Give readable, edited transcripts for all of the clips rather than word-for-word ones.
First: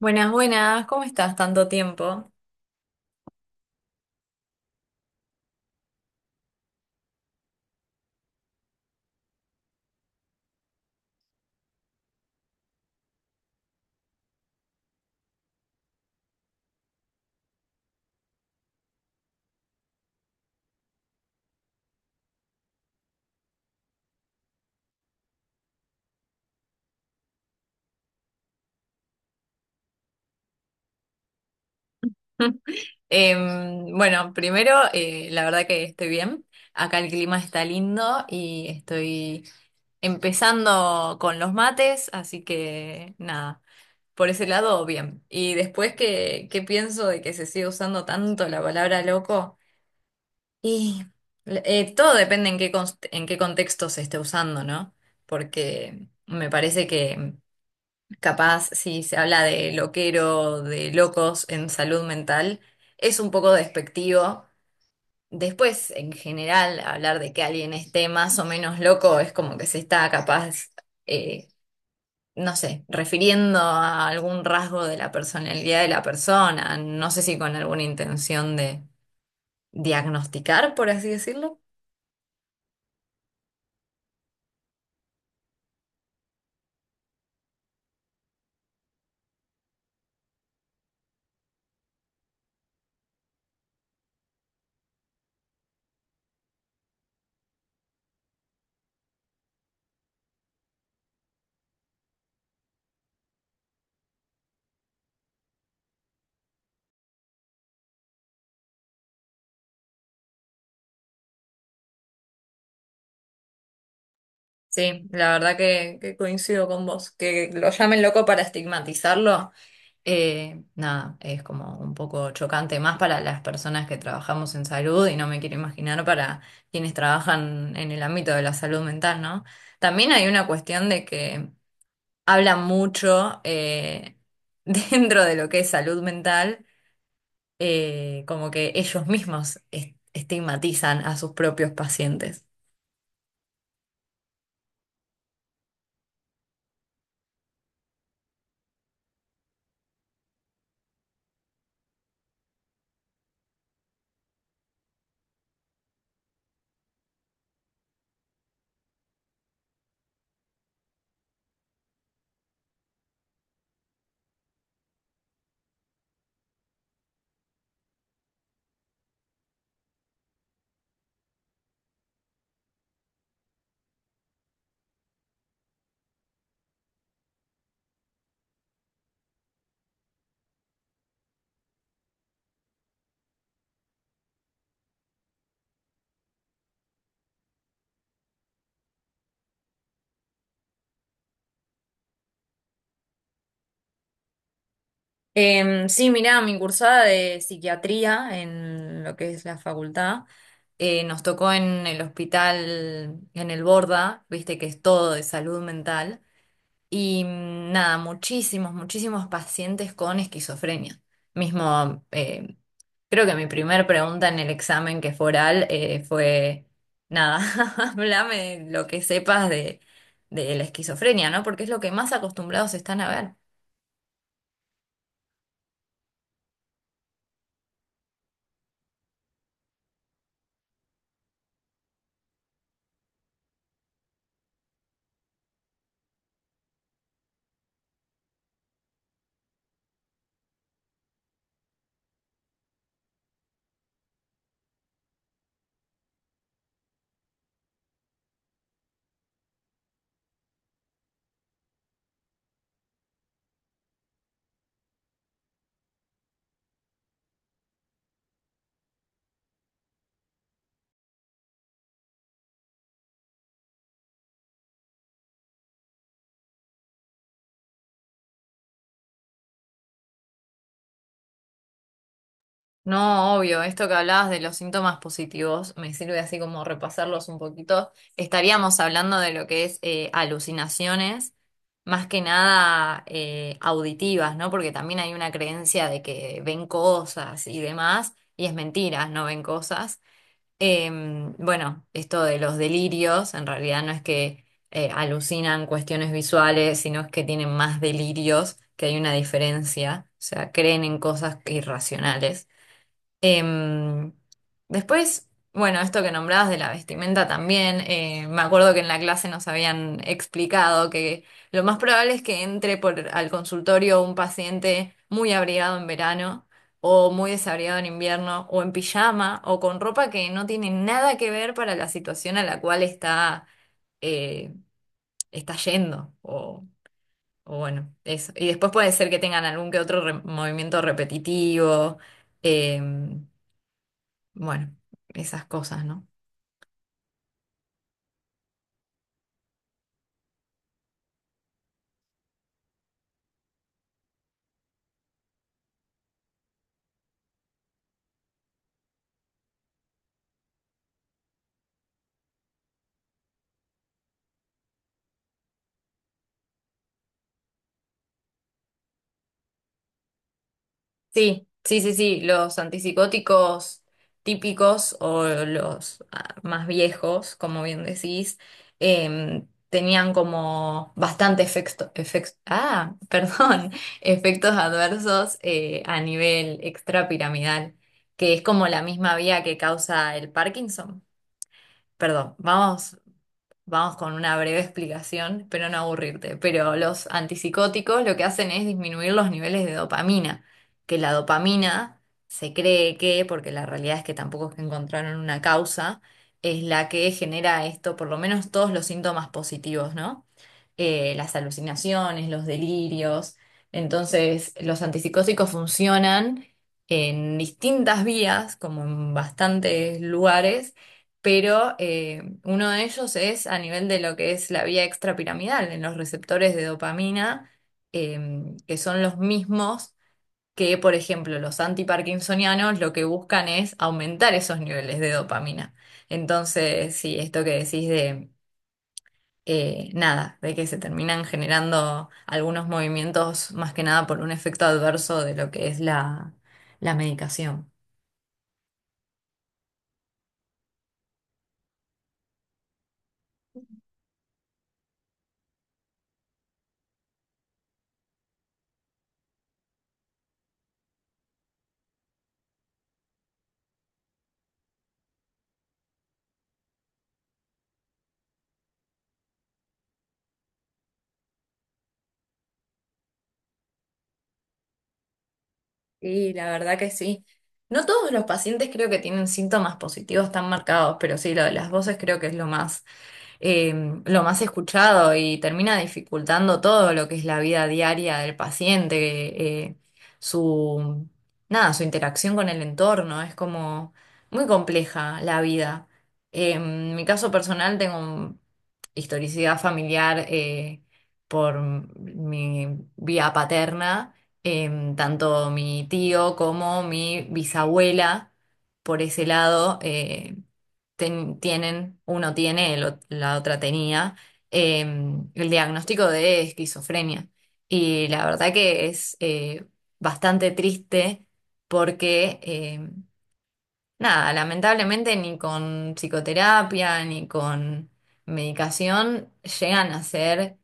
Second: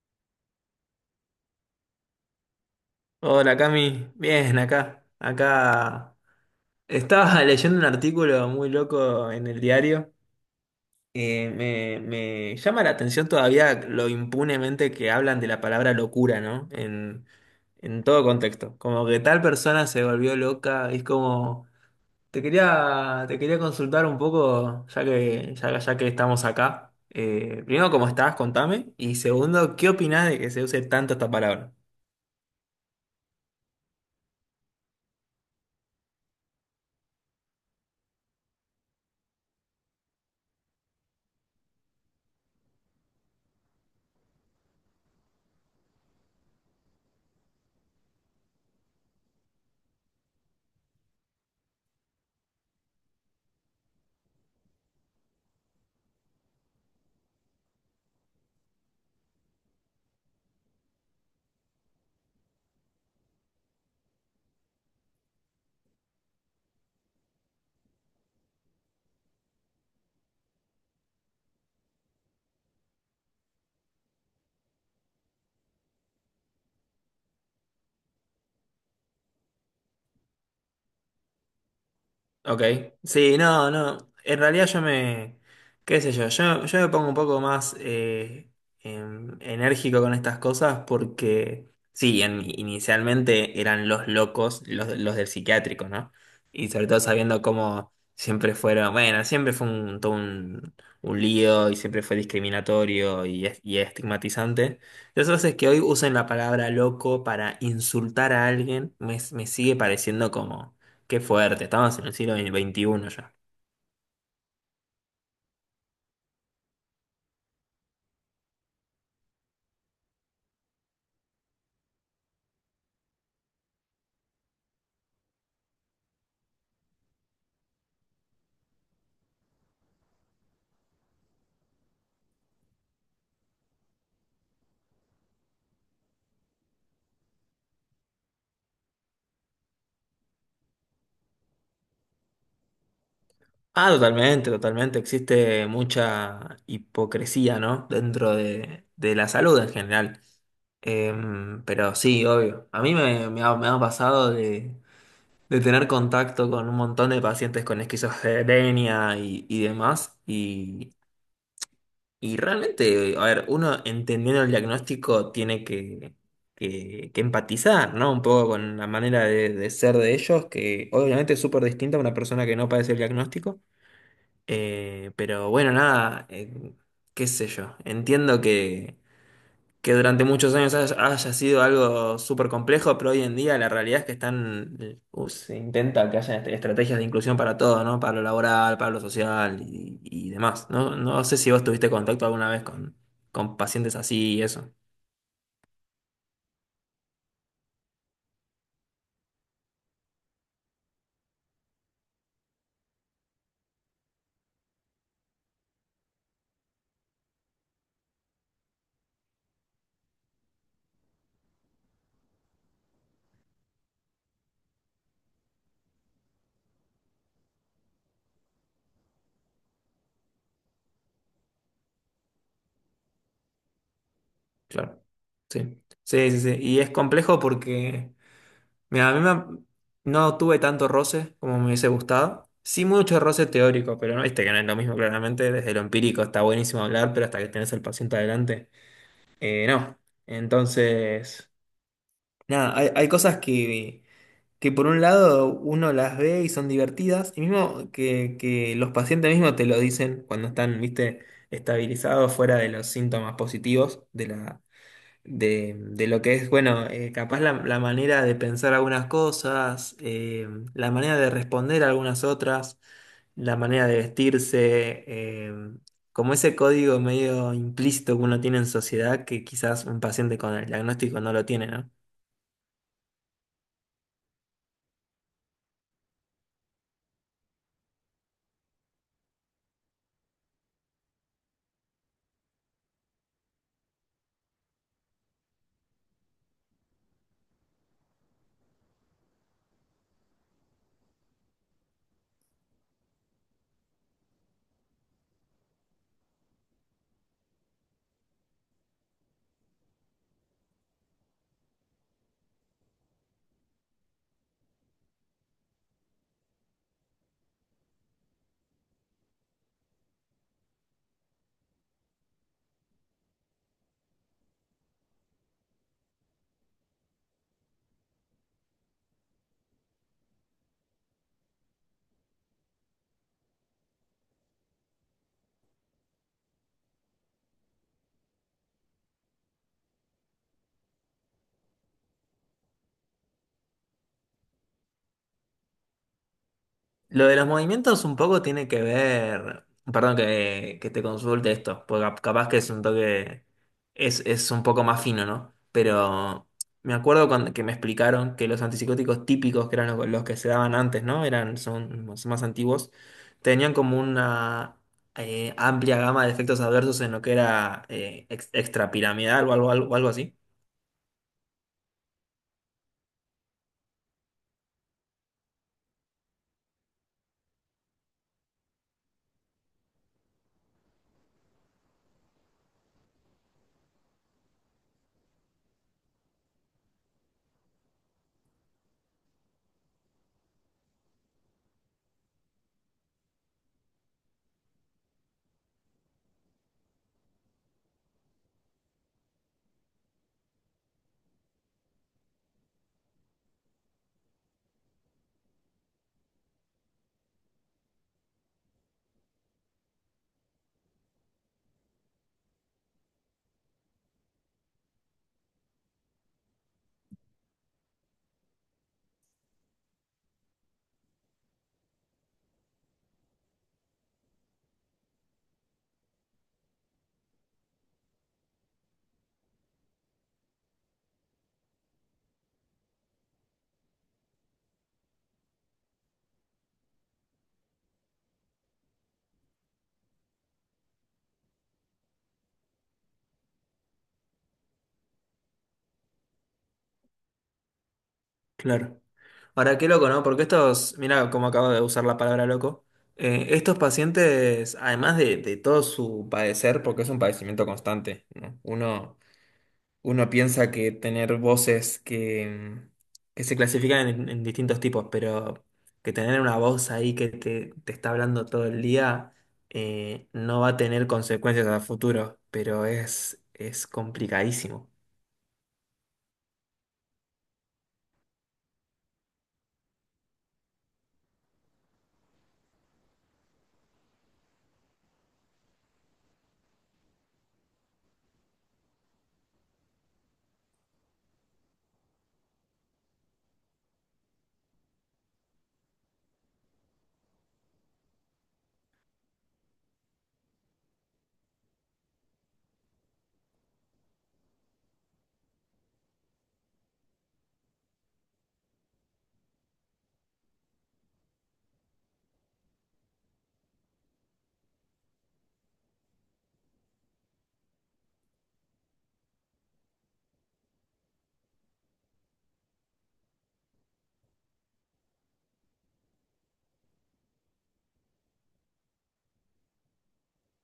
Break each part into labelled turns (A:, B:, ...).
A: Buenas, buenas, ¿cómo estás? Tanto tiempo.
B: Hola Cami, bien acá, estaba leyendo un artículo muy loco en el diario. Me llama la atención todavía lo impunemente que hablan de la palabra locura, ¿no? En todo contexto. Como que tal persona se volvió loca, es como, te quería consultar un poco, ya que estamos acá. Primero, ¿cómo estás? Contame. Y segundo, ¿qué opinás de que se use tanto esta palabra?
A: La verdad que estoy bien. Acá el clima está lindo y estoy empezando con los mates, así que nada, por ese lado, bien. Y después, ¿qué pienso de que se sigue usando tanto la palabra loco? Y Todo depende en en qué contexto se esté usando, ¿no? Porque me parece que capaz si se habla de loquero, de locos en salud mental, es un poco despectivo. Después, en general, hablar de que alguien esté más o menos loco es como que se está capaz, eh, no sé, refiriendo a algún rasgo de la personalidad de la persona, no sé si con alguna intención de diagnosticar, por así decirlo.
B: Ok, sí, no, no, en realidad yo me, qué sé yo, yo, yo, me pongo un poco más enérgico con estas cosas porque, sí, inicialmente eran los locos, los del psiquiátrico, ¿no? Y sobre todo sabiendo cómo siempre fueron, bueno, siempre fue un, todo un lío y siempre fue discriminatorio y, y estigmatizante. Entonces es que hoy usen la palabra loco para insultar a alguien, me sigue pareciendo como... Qué fuerte, estamos en el siglo XXI ya.
A: Sí, la verdad que coincido con vos. Que lo llamen loco para estigmatizarlo, nada, es como un poco chocante más para las personas que trabajamos en salud y no me quiero imaginar para quienes trabajan en el ámbito de la salud mental, ¿no? También hay una cuestión de que habla mucho dentro de lo que es salud mental, como que ellos mismos estigmatizan a sus propios pacientes.
B: Ah, totalmente, totalmente. Existe mucha hipocresía, ¿no? De la salud en general. Em, pero sí, obvio. A mí me, me ha pasado de tener contacto con un montón de pacientes con esquizofrenia y demás. Y realmente, a ver, uno entendiendo el diagnóstico tiene que empatizar, ¿no? Un poco con la manera de ser de ellos, que obviamente es súper distinta a una persona que no padece el diagnóstico. Pero bueno, nada, qué sé yo. Entiendo que durante muchos años haya sido algo súper complejo, pero hoy en día la realidad es que están, se intenta que haya estrategias de inclusión para todo, ¿no? Para lo laboral, para lo social y demás. No sé si vos tuviste contacto alguna vez con pacientes así y eso.
A: Em, sí, mirá, mi cursada de psiquiatría en lo que es la facultad, nos tocó en el hospital, en el Borda, viste que es todo de salud mental, y mm, nada, muchísimos, muchísimos pacientes con esquizofrenia. Mismo, creo que mi primer pregunta en el examen que fue oral fue, nada, háblame lo que sepas de la esquizofrenia, ¿no? Porque es lo que más acostumbrados están a ver.
B: Claro. Sí. Sí, sí, sí. Y es complejo porque, mira, no tuve tanto roce como me hubiese gustado. Sí, mucho roce teórico, pero no, viste que no es lo mismo, claramente. Desde lo empírico está buenísimo hablar, pero hasta que tenés al paciente adelante. Eh, no. Entonces, nada, hay cosas que por un lado uno las ve y son divertidas, y mismo que los pacientes mismos te lo dicen cuando están, viste, estabilizados fuera de los síntomas positivos de de lo que es, bueno, capaz la manera de pensar algunas cosas, la manera de responder a algunas otras, la manera de vestirse, como ese código medio implícito que uno tiene en sociedad que quizás un paciente con el diagnóstico no lo tiene, ¿no?
A: No, obvio, esto que hablabas de los síntomas positivos me sirve así como repasarlos un poquito. Estaríamos hablando de lo que es alucinaciones, más que nada auditivas, ¿no? Porque también hay una creencia de que ven cosas y demás, y es mentira, no ven cosas. Em, bueno, esto de los delirios, en realidad no es que alucinan cuestiones visuales, sino es que tienen más delirios, que hay una diferencia, o sea, creen en cosas irracionales. Em, Después, bueno, esto que nombrabas de la vestimenta también, me acuerdo que en la clase nos habían explicado que lo más probable es que entre por, al consultorio un paciente muy abrigado en verano o muy desabrigado en invierno o en pijama o con ropa que no tiene nada que ver para la situación a la cual está, eh, está yendo o bueno, eso. Y después puede ser que tengan algún que otro movimiento repetitivo. em, bueno, esas cosas, ¿no?
B: Lo de los movimientos un poco tiene que ver, perdón que te consulte esto, porque capaz que es un toque, es un poco más fino, ¿no? Pero me acuerdo que me explicaron que los antipsicóticos típicos, que eran los que se daban antes, ¿no? Son más antiguos, tenían como una amplia gama de efectos adversos en lo que era extrapiramidal o algo así.
A: Sí, sí, sí, sí, los antipsicóticos típicos o los más viejos, como bien decís, em, tenían como bastante efecto perdón, efectos adversos a nivel extrapiramidal, que es como la misma vía que causa el Parkinson. Perdón, vamos Vamos con una breve explicación, pero no aburrirte. Pero los antipsicóticos lo que hacen es disminuir los niveles de dopamina, que la dopamina se cree que, porque la realidad es que tampoco es que encontraron una causa, es la que genera esto, por lo menos todos los síntomas positivos, ¿no? Las alucinaciones, los delirios. Entonces, los antipsicóticos funcionan en distintas vías, como en bastantes lugares pero uno de ellos es a nivel de lo que es la vía extrapiramidal, en los receptores de dopamina, em, que son los mismos que, por ejemplo, los antiparkinsonianos lo que buscan es aumentar esos niveles de dopamina. Entonces, sí, esto que decís de nada, de que se terminan generando algunos movimientos más que nada por un efecto adverso de lo que es la medicación.
B: Claro. Ahora, qué loco, ¿no? Porque estos, mira cómo acabo de usar la palabra loco. Estos pacientes, además de todo su padecer, porque es un padecimiento constante, ¿no? Uno piensa que tener voces que se clasifican en distintos tipos, pero que tener una voz ahí que te está hablando todo el día, no va a tener consecuencias a futuro, pero es complicadísimo.
A: Sí, la verdad que sí. No todos los pacientes creo que tienen síntomas positivos tan marcados, pero sí, lo de las voces creo que es eh, lo más escuchado y termina dificultando todo lo que es la vida diaria del paciente, su, nada, su interacción con el entorno. Es como muy compleja la vida. En mi caso personal tengo historicidad familiar por mi vía paterna, em, tanto mi tío como mi bisabuela por ese lado. Tienen, uno tiene, la otra tenía, eh, el diagnóstico de esquizofrenia. Y la verdad que es bastante triste porque, nada, lamentablemente ni con psicoterapia ni con medicación llegan a ser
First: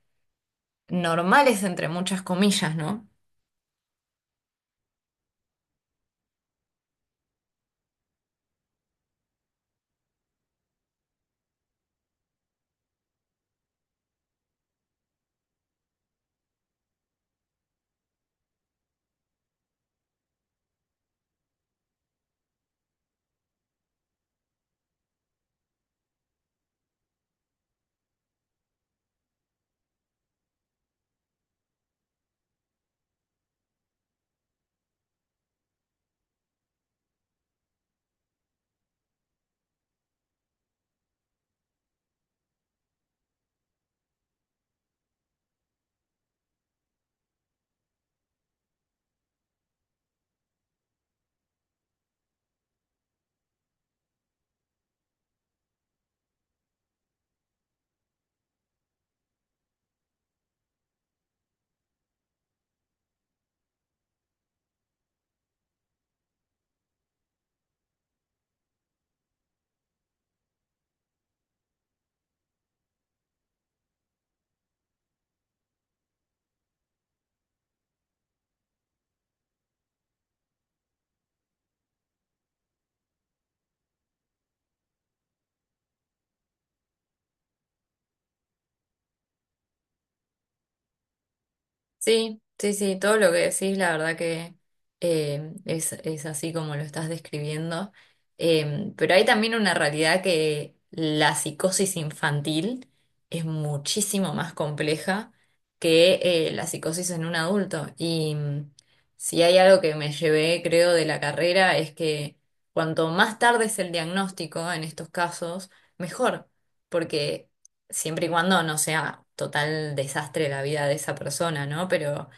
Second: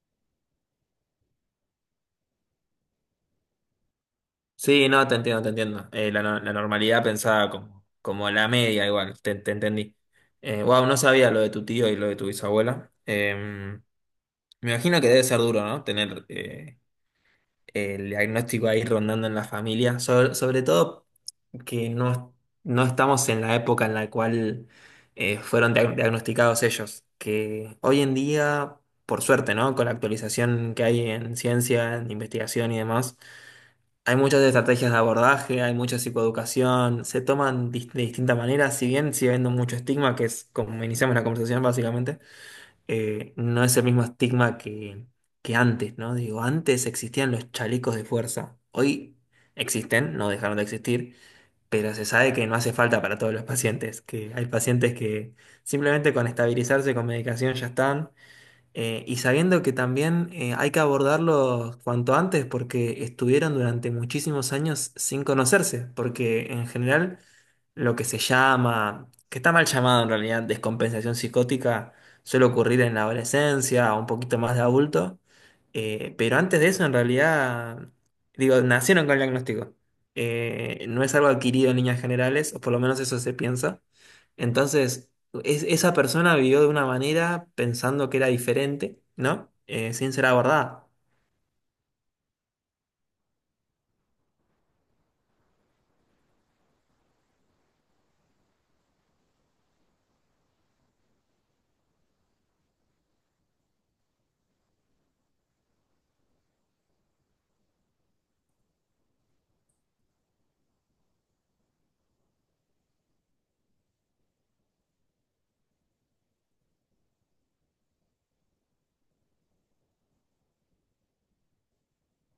A: normales entre muchas comillas, ¿no?
B: Sí, no, te entiendo, te entiendo. La, no- La normalidad pensada como, como la media, igual, te entendí. Wow, no sabía lo de tu tío y lo de tu bisabuela. Me imagino que debe ser duro, ¿no? Tener el diagnóstico ahí rondando en la familia. Sobre todo que no estamos en la época en la cual fueron diagnosticados ellos. Que hoy en día, por suerte, ¿no? Con la actualización que hay en ciencia, en investigación y demás. Hay muchas estrategias de abordaje, hay mucha psicoeducación, se toman de distintas maneras, si bien sigue habiendo mucho estigma, que es como iniciamos la conversación básicamente, no es el mismo estigma que antes, ¿no? Digo, antes existían los chalecos de fuerza, hoy existen, no dejaron de existir, pero se sabe que no hace falta para todos los pacientes, que hay pacientes que simplemente con estabilizarse con medicación ya están, y sabiendo que también hay que abordarlos cuanto antes porque estuvieron durante muchísimos años sin conocerse, porque en general lo que se llama, que está mal llamado en realidad, descompensación psicótica, suele ocurrir en la adolescencia o un poquito más de adulto, pero antes de eso en realidad, digo, nacieron con el diagnóstico. No es algo adquirido en líneas generales, o por lo menos eso se piensa. Entonces, esa persona vivió de una manera pensando que era diferente, ¿no? Sin ser abordada.
A: Sí, sí, sí, todo lo que decís, la verdad que es así como lo estás describiendo. Pero hay también una realidad que la psicosis infantil es muchísimo más compleja que la psicosis en un adulto. Y mm, si hay algo que me llevé, creo, de la carrera es que cuanto más tarde es el diagnóstico en estos casos, mejor. Porque siempre y cuando no sea total desastre la vida de esa persona, ¿no? Pero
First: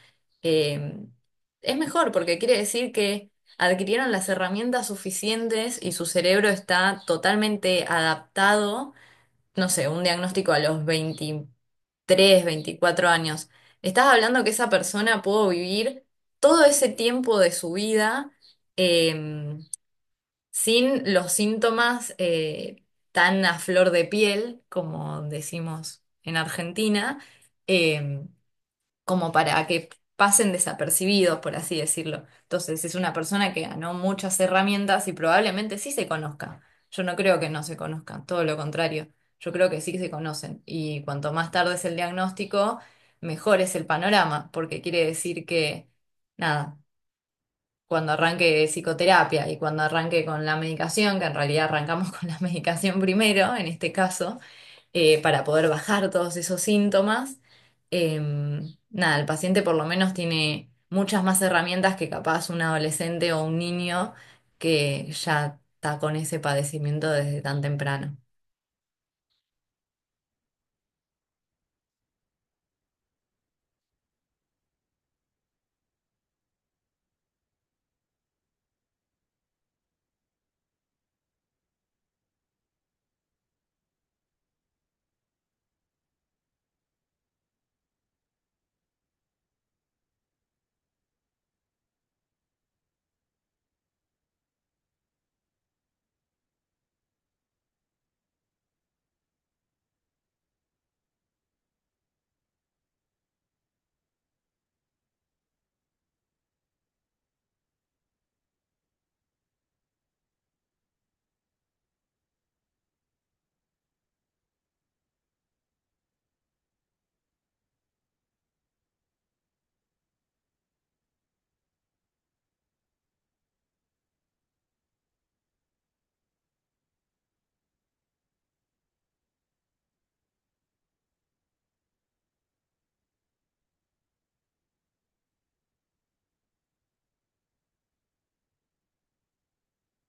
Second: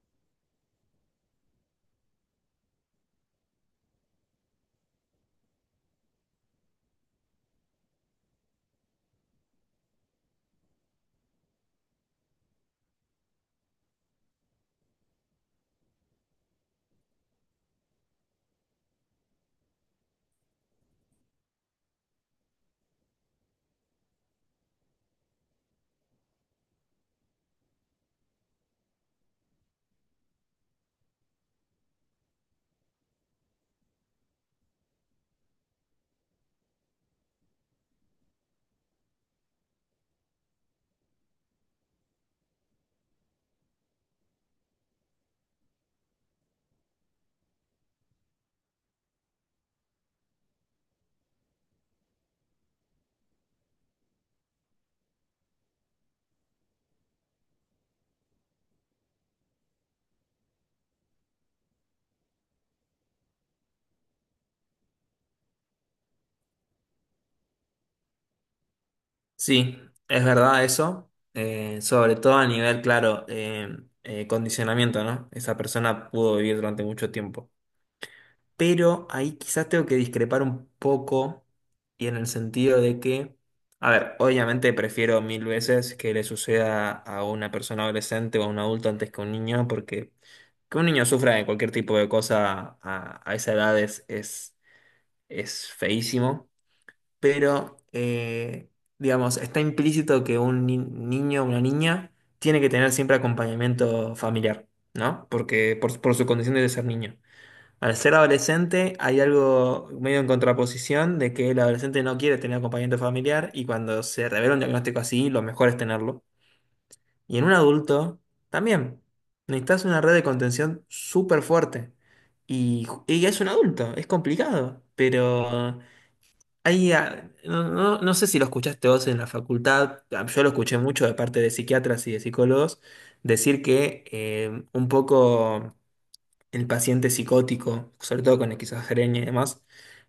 A: eh, es mejor porque quiere decir que adquirieron las herramientas suficientes y su cerebro está totalmente adaptado, no sé, un diagnóstico a los 23 24 años. Estás hablando que esa persona pudo vivir todo ese tiempo de su vida. eh, Sin los síntomas tan a flor de piel, como decimos en Argentina, eh, como para que pasen desapercibidos, por así decirlo. Entonces, es una persona que ganó muchas herramientas y probablemente sí se conozca. Yo no creo que no se conozcan, todo lo contrario. Yo creo que sí se conocen. Y cuanto más tarde es el diagnóstico, mejor es el panorama, porque quiere decir que nada, cuando arranque psicoterapia y cuando arranque con la medicación, que en realidad arrancamos con la medicación primero, en este caso, para poder bajar todos esos síntomas, eh, nada, el paciente por lo menos tiene muchas más herramientas que capaz un adolescente o un niño que ya está con ese padecimiento desde tan temprano.
B: Sí, es verdad eso, sobre todo a nivel, claro, condicionamiento, ¿no? Esa persona pudo vivir durante mucho tiempo. Pero ahí quizás tengo que discrepar un poco y en el sentido de que, a ver, obviamente prefiero mil veces que le suceda a una persona adolescente o a un adulto antes que a un niño porque que un niño sufra de cualquier tipo de cosa a esa edad es feísimo, pero digamos, está implícito que un niño o una niña tiene que tener siempre acompañamiento familiar, ¿no? Porque por su condición de ser niño. Al ser adolescente hay algo medio en contraposición de que el adolescente no quiere tener acompañamiento familiar y cuando se revela un diagnóstico así, lo mejor es tenerlo. Y en un adulto, también. Necesitas una red de contención súper fuerte. Y, y es un adulto, es complicado. Pero hay, ah, no sé si lo escuchaste vos en la facultad, ah, yo lo escuché mucho de parte de psiquiatras y de psicólogos, decir que un poco el paciente psicótico, sobre todo con esquizofrenia y demás,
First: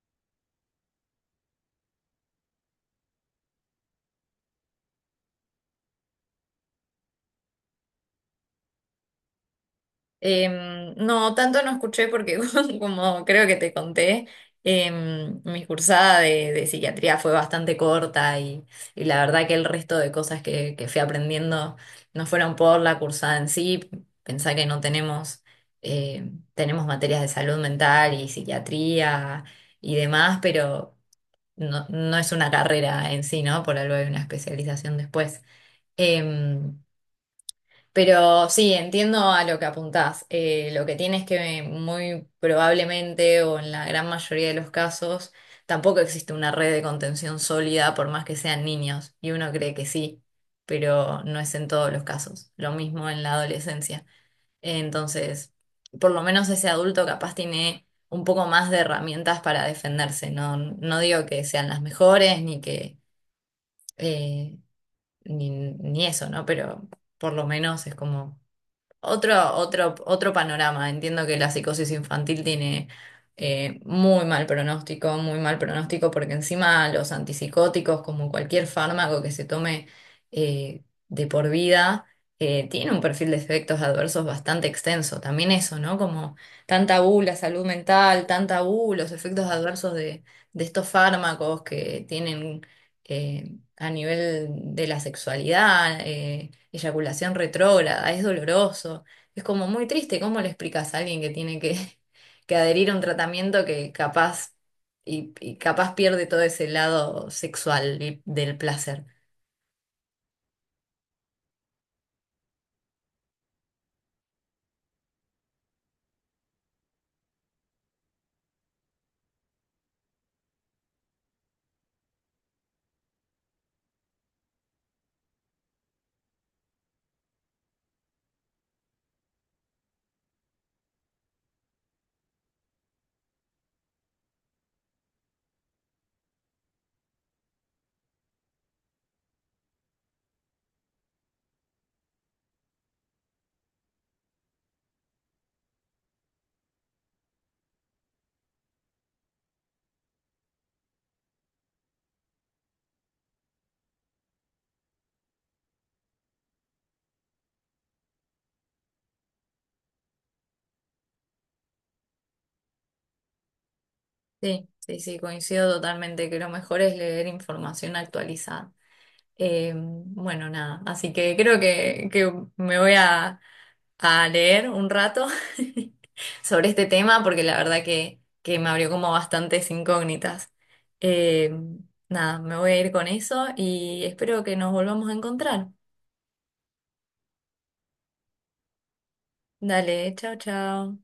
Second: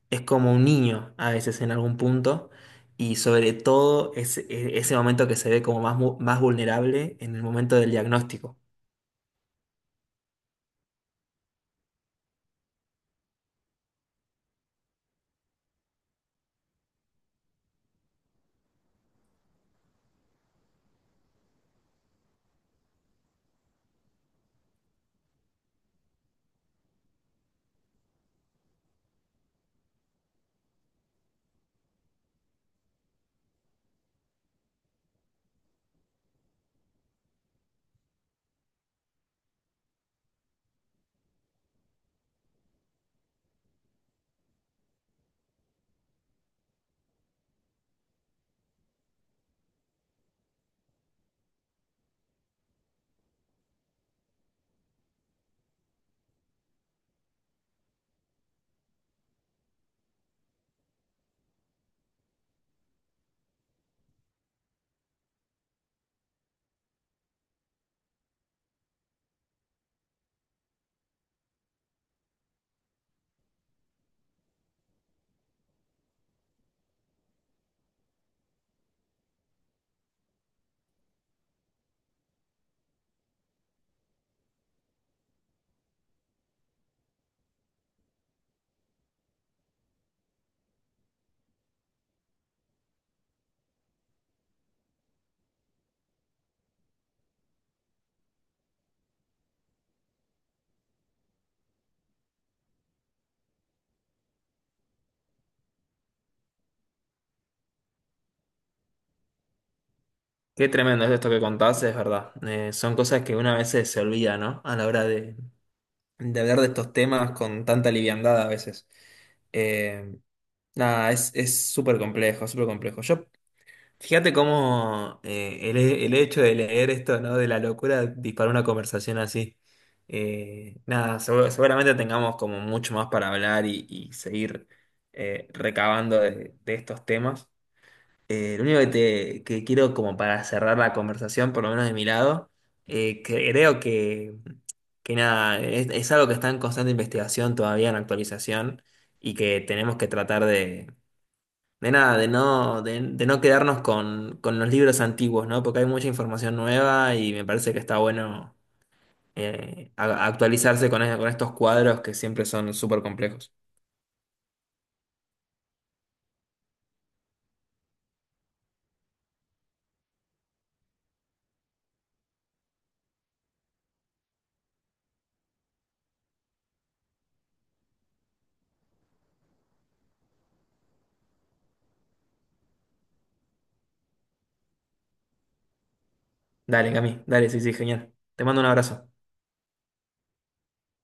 B: es como un niño a veces en algún punto, y sobre todo ese momento que se ve como más vulnerable en el momento del diagnóstico.
A: Em, no, tanto no escuché porque como creo que te conté, em, mi cursada de psiquiatría fue bastante corta y la verdad que el resto de cosas que fui aprendiendo no fueron por la cursada en sí. Pensá que no tenemos, tenemos materias de salud mental y psiquiatría y demás, pero no, no es una carrera en sí, ¿no? Por algo hay una especialización después. Em, pero sí, entiendo a lo que apuntás. Lo que tienes que muy probablemente o en la gran mayoría de los casos tampoco existe una red de contención sólida por más que sean niños. Y uno cree que sí, pero no es en todos los casos. Lo mismo en la adolescencia. Entonces, por lo menos ese adulto capaz tiene un poco más de herramientas para defenderse. No, no digo que sean las mejores ni que eh, ni eso, ¿no? Pero por lo menos es como otro panorama. Entiendo que la psicosis infantil tiene muy mal pronóstico, porque encima los antipsicóticos, como cualquier fármaco que se tome eh, de por vida, tiene un perfil de efectos adversos bastante extenso. También eso, ¿no? Como tan tabú la salud mental, tan tabú los efectos adversos de estos fármacos que tienen. eh, a nivel de la sexualidad, eyaculación retrógrada, es doloroso, es como muy triste. ¿Cómo le explicas a alguien que tiene que, que adherir a un tratamiento que capaz y capaz pierde todo ese lado sexual y del placer?
B: Qué tremendo es esto que contás, es verdad. Son cosas que una vez se olvida, ¿no? A la hora de hablar de estos temas con tanta liviandad a veces. Eh, nada, es súper complejo, súper complejo. Yo fíjate cómo el hecho de leer esto, ¿no? De la locura disparó una conversación así. Nada, seguramente tengamos como mucho más para hablar y seguir recabando de estos temas. Lo único que, te, que quiero como para cerrar la conversación, por lo menos de mi lado, creo que nada, es algo que está en constante investigación, todavía en actualización, y que tenemos que tratar de nada, de no quedarnos con los libros antiguos, ¿no? Porque hay mucha información nueva y me parece que está bueno actualizarse con, con estos cuadros que siempre son súper complejos.
A: Sí, sí, sí, coincido totalmente que lo mejor es leer información actualizada. Bueno, nada, así que creo que me voy a leer un rato sobre este tema porque la verdad que me abrió como bastantes incógnitas. Eh, nada, me voy a ir con eso y espero que nos volvamos a encontrar.
B: Dale, Cami, dale, sí, sí, genial. Te mando un abrazo.
A: Dale, chao, chao.